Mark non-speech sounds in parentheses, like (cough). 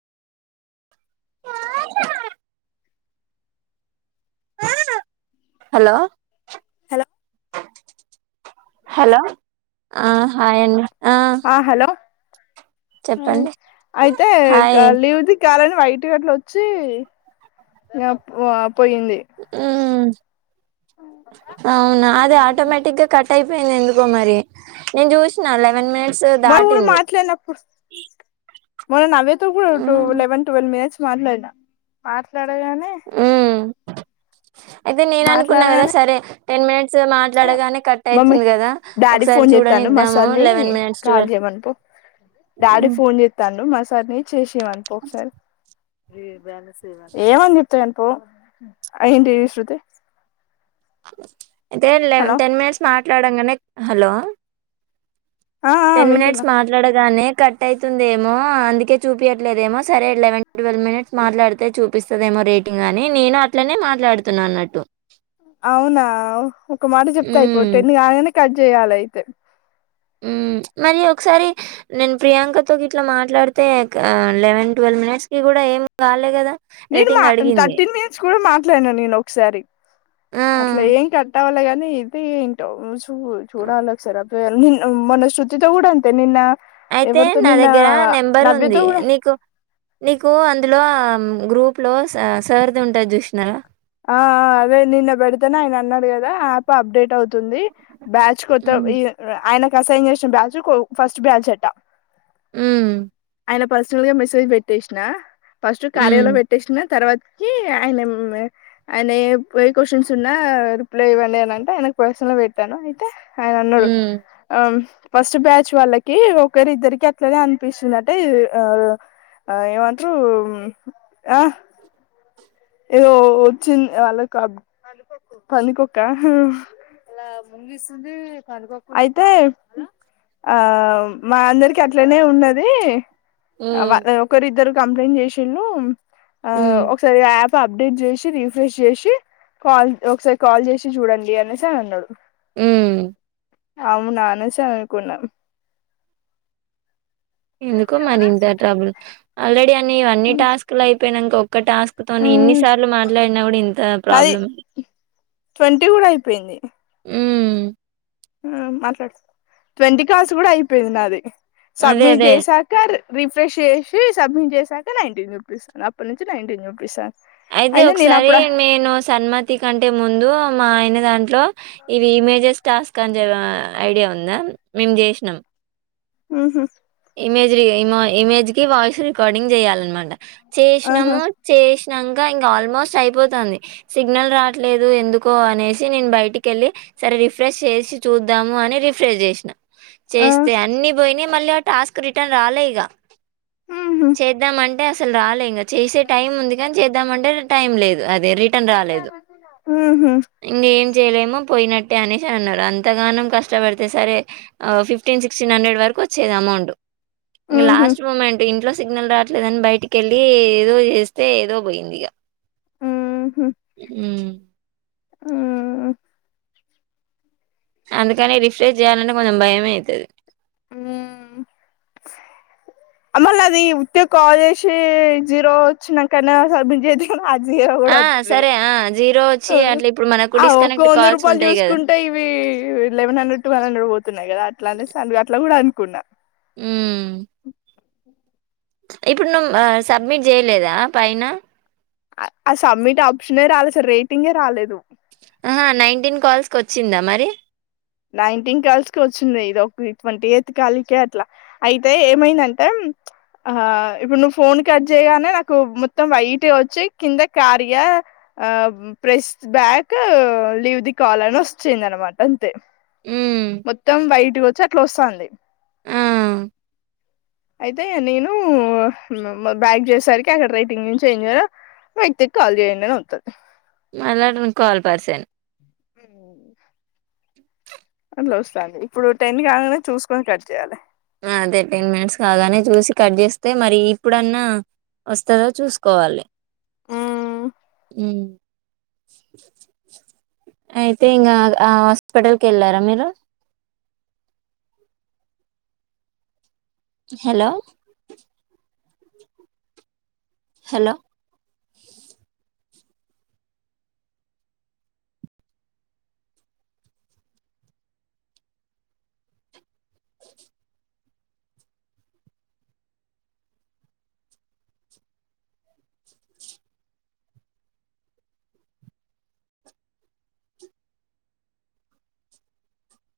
ఆ (inaudible) hello hello hello ఆ హాయండి ఆ హలో ఆ చెప్పండి అయితే హాయ్ లీవ్ది కాలను లైట్ గట్ల వచ్చి అప్ పో పోయింది మ్మ్ అవునా అదే ఆటోమేటిక్గా కట్ అయి యింది ఎందుకో మరి నేను చూసిన లెవెన్ మినిట్ మారీ ఇప్పుడు మాట్లాడినప్పుడు మొన్న నవ్య తో కూడా టూ మ్మ్ వెన్ ట్వల్వ్ మినిట్స్ మాట్లాడినా మాట్లా వేయగానే వే మ్మ్ అయితే నేను అనుకున్నా కదా సరే టెన్ మినిట్స్ సరే మాట్లాడగానే కట్ మమ్మీ అవుతుంది కదా డాడీ ఒకసారి ఫోన్ చూడని చేస్తాండు మా ఇద్దాము సార్ని లెవెన్ మినిట్స్ కాల్ ట్వెల్ చేయమనిపో డాడీ ఫోన్ చేత్తాండు మస్ కర్రీ చేసేమను పో ఒకసారి శివ పో ఆ ఏంటివి శ్రుతి అయితేె లెవ్ టెన్ మినిట్స్ మాట్లాడంగానే హలో ఆ ఆ టెన్ మినిట్స్ వింటున్నా మాట్లాడగానే కట్ అవుతుందేమో అందుకే చూపయట్లేదేమో సరే లెవెన్ ట్వెల్వ్ మినిట్స్ మాట్లాడితే చూపిస్తదేమో కట్ రేటింగ్ అని నేను అట్లనే మాట్లాడుతున్నా అన్నట్టు అవునా ఒక మాట చెప్తా ఇయిపో హ్మ్. టెన్ కాగాగానే కట్ చేయాల అయితే ఉమ్ మరి ఒకసారి నేను ప్రియాంక తోకి ఇట్లా మాట్లాడితే ఆ లెవెన్ ట్వెల్ టెన్ మినిట్స్ కి కూడా ఏమి కాలే గదా నేను మా థర్టీన్ మినిట్స్ కూడా మాట్లాడినా నేను ఒకసారి ఆ! అట్లా ఏం కట్టావ్వాలే గానీ ఇది ఏంటో చూ చూడాల ఒక సారి ఆ నిన్న మొన్న శృతితో కూడా అంతే నిన్న అయితే ఎవరితో నా నిన్న దగ్గర నెంబర్ నవ్యతో ఉంది కూడా నీకు నీకు అందులో హ్మ్ గ్రూప్ లో సార్ సార్ది ఉంటది చూసినారా ఆ ఆ అదే నిన్న పెడతేనే ఆయన అన్నాడు కదా ఆప్ అప్డేట్ అవుతుంది అవుతుంది బ్యాచ్ కొత్త హ్మ్. ఈ ఆయనకు అసైన్ చేసిన బ్యాచ్ ఫస్ట్ బ్యాచ్ అట ఉమ్ ఆయన పర్సనల్ గా మెసేజ్ పెట్టేసిన ఫస్ట్ కార్యలో హ్మ్. పెట్టేసిన తర్వాత ఏ ఆయన ఏం ఆయన ఏ ఏ క్వశ్చన్స్ ఉన్నా రిప్లై ఇవ్వండి అని అంటే ఆయనకు పర్సనల్ లో పెట్టాను అయితే ఆయన అన్నాడు హ్మ్. ఆహ్ ఫస్ట్ బ్యాచ్ వాళ్ళకి ఒకరి ఇద్దరికి అట్లనే అనిపిస్తుందంటే ఈ ఆ ఆ ఏవంట్రు ఆ ఏదో వచ్చింది వాళ్ళకు అప్ పందికొక్క అలా ముంగిసుంది పందికొక్కుంది ఆ అయితే ఆ మా అందరికి అట్లనే ఉన్నది హ్మ్. వారి ఒకరిద్దరు కంప్లైంట్ చేసురు ఆ హ్మ్. ఒకసారి యాప్ సో అప్డేట్ జేసి రిఫ్రెష్ జేసి కాల్ ఒకసారి కాల్ జేసి చూడండి అనేసి అని అన్నాడు ఉమ్ అవున అనూష అనుకున్నా ఎందుకో మరి ఇంత ట్రబుల్ ఆల్రెడీ అన్ని ఇవన్నీ టాస్క్ లు అయిపోయినాక ఒక్క టాస్క్ తోని ఇన్నిసార్లు మాట్లాడినా కూడా ఇంత నాది ప్రాబ్లం ట్వంటీ గుడా అయిపోయింది ఉమ్ ఆ మాట్లాడు ట్వంటీ కాల్స్ కూడా అయిపోయింది నాది అదే. సబ్మిట్ అదే. చేశాక రిఫ్రెష్ చేసి సబ్మిట్ చేసాక నైన్టీన్ చూపిస్తుంది అది అప్పటి నుంచి నైన్టీన్ చూపిస్తుంది అయితే ఒకసారి నేను సన్మతి కంటే ముందు మా ఆయన దాం. లో ఇవి ఇమేజెస్ టాస్క్ అని చెప్పి ఆహ్ ఐడియా ఉందా మేము చేసినాం. ఉహు. ఇమేజ్ ఇము ఇమేజ్ కి వాయిస్ రికార్డింగ్ చేయాలన్నమాట ఆహా చేసినాము చేసి ఇంక ఇంకా ఆల్మోస్ట్ అయిపోతంది సిగ్నల్ రాట్లేదు ఎందుకో అనేసి నేను బయటికెళ్ళి. సరే రిఫ్రెష్ చేసి చూద్దాము అని రిఫ్రెష్ చేసినా ఆ చేస్తే అన్ని పోయినాయి మళ్ళీ. టాస్క్ రిటర్న్ రాలే ఇగ. ఉహు చేద్దాంమంటే అసలు రాలే ఇంకా చేసే టైం ఉంది కానీ చేద్దామంటే టైం లేదు అది. దే రిటర్న్ రాలేదు ఉహు ఇంక ఏం చేయలేమో పోయిన. తే అనేసి అన్నారు అంతగానం కష్టపడితే సరే ఫిఫ్టీన్ సిక్స్టీన్ హండ్రెడ్ వరకు వచ్చేది అమౌంట్. ఇంకా ఉహు లాస్ట్ మూమెంట్ ఇంట్లో. సిగ్నల్ రావట్లేదని బయటికెళ్లి ఏదో చేస్తే ఏదో పోయింది ఇగ. ఉమ్. ఉమ్. అందుకని రిఫ్రెష్ చేయాలంటే కొంచెం భయమే అయితది. ఉమ్. ఆహ్ మళ్ళా అది ఉత్తీగ కాల్ చేసి జీరో వచ్చినాంకనే ఆహ్ సబ్మిట్ చేయండి. అది జీరో కూడా ఆ వస్తాలే సరే ఆ జీరో వచ్చి ఆహ్ అట్లా ఇప్పుడు మనకు ఆ ఒక్క డిస్కనెక్ట్ వంద కాల్స్ రూపాయలు ఉంటాయి కదా చూసుకుంటే. ఇవి లెవెన్ హండ్రెడ్ టువెవ్ హండ్రెడ్ పోతున్నాయి కదా అట్లానే సర్లే అట్లా కూడా అనుకున్నా. ఉమ్. ఇప్పుడు నువ్వు ఆహ్ సబ్మిట్ చేయలేదా పైన. ఆ సబ్మిట్ ఆప్షనే రాలేదు అసలు రేటింగే రాలేదు. ఆహ్ నైన్టీన్ కాల్స్ కి వచ్చిందా మరి. నైన్టీన్ కల్స్ కి వచ్చింది. ఇదోక ట్వంటీ ఎయిత్ కాలుకే అట్లా అయితే ఏమైందంటే ప్చ్. ఆహ్ ఇప్పుడు నువ్వు ఫోన్ కట్ చేయగానే నాకు మొత్తం వైట్ గా వచ్చి కింద కార్య. ఆహ్ press back leave the call అని వచ్చేంది అనమాట అంతే. హ్మ్ మొత్తం వైటుగా వచ్చి అట్లా వస్తంది. ఆ అయితే నేను బ్యాక్ చుసేసరికి అక్కడ రైటింగ్ నుంచి ఏం చేయర. వ్యక్తికి కాల్ చేయండి అని వస్తది. మళ్ళ అది కాల్ పర్సాన్. హ వస్తంది ఇప్పుడు టెన్ కాగానే చూసుకొని కట్ చేయాలి. ఆహ్ అదే టెన్ మినిట్స్ కాగానే చూసి కట్ చేస్తే మరి ఇప్పుడన్నా. వస్తదా చూసుకోవాలి. ఆహ్. ఉమ్. అయితే ఇంకా ఆ హాస్పిటల్ కి వెళ్ళారా మీరు. అ హలో. హలో.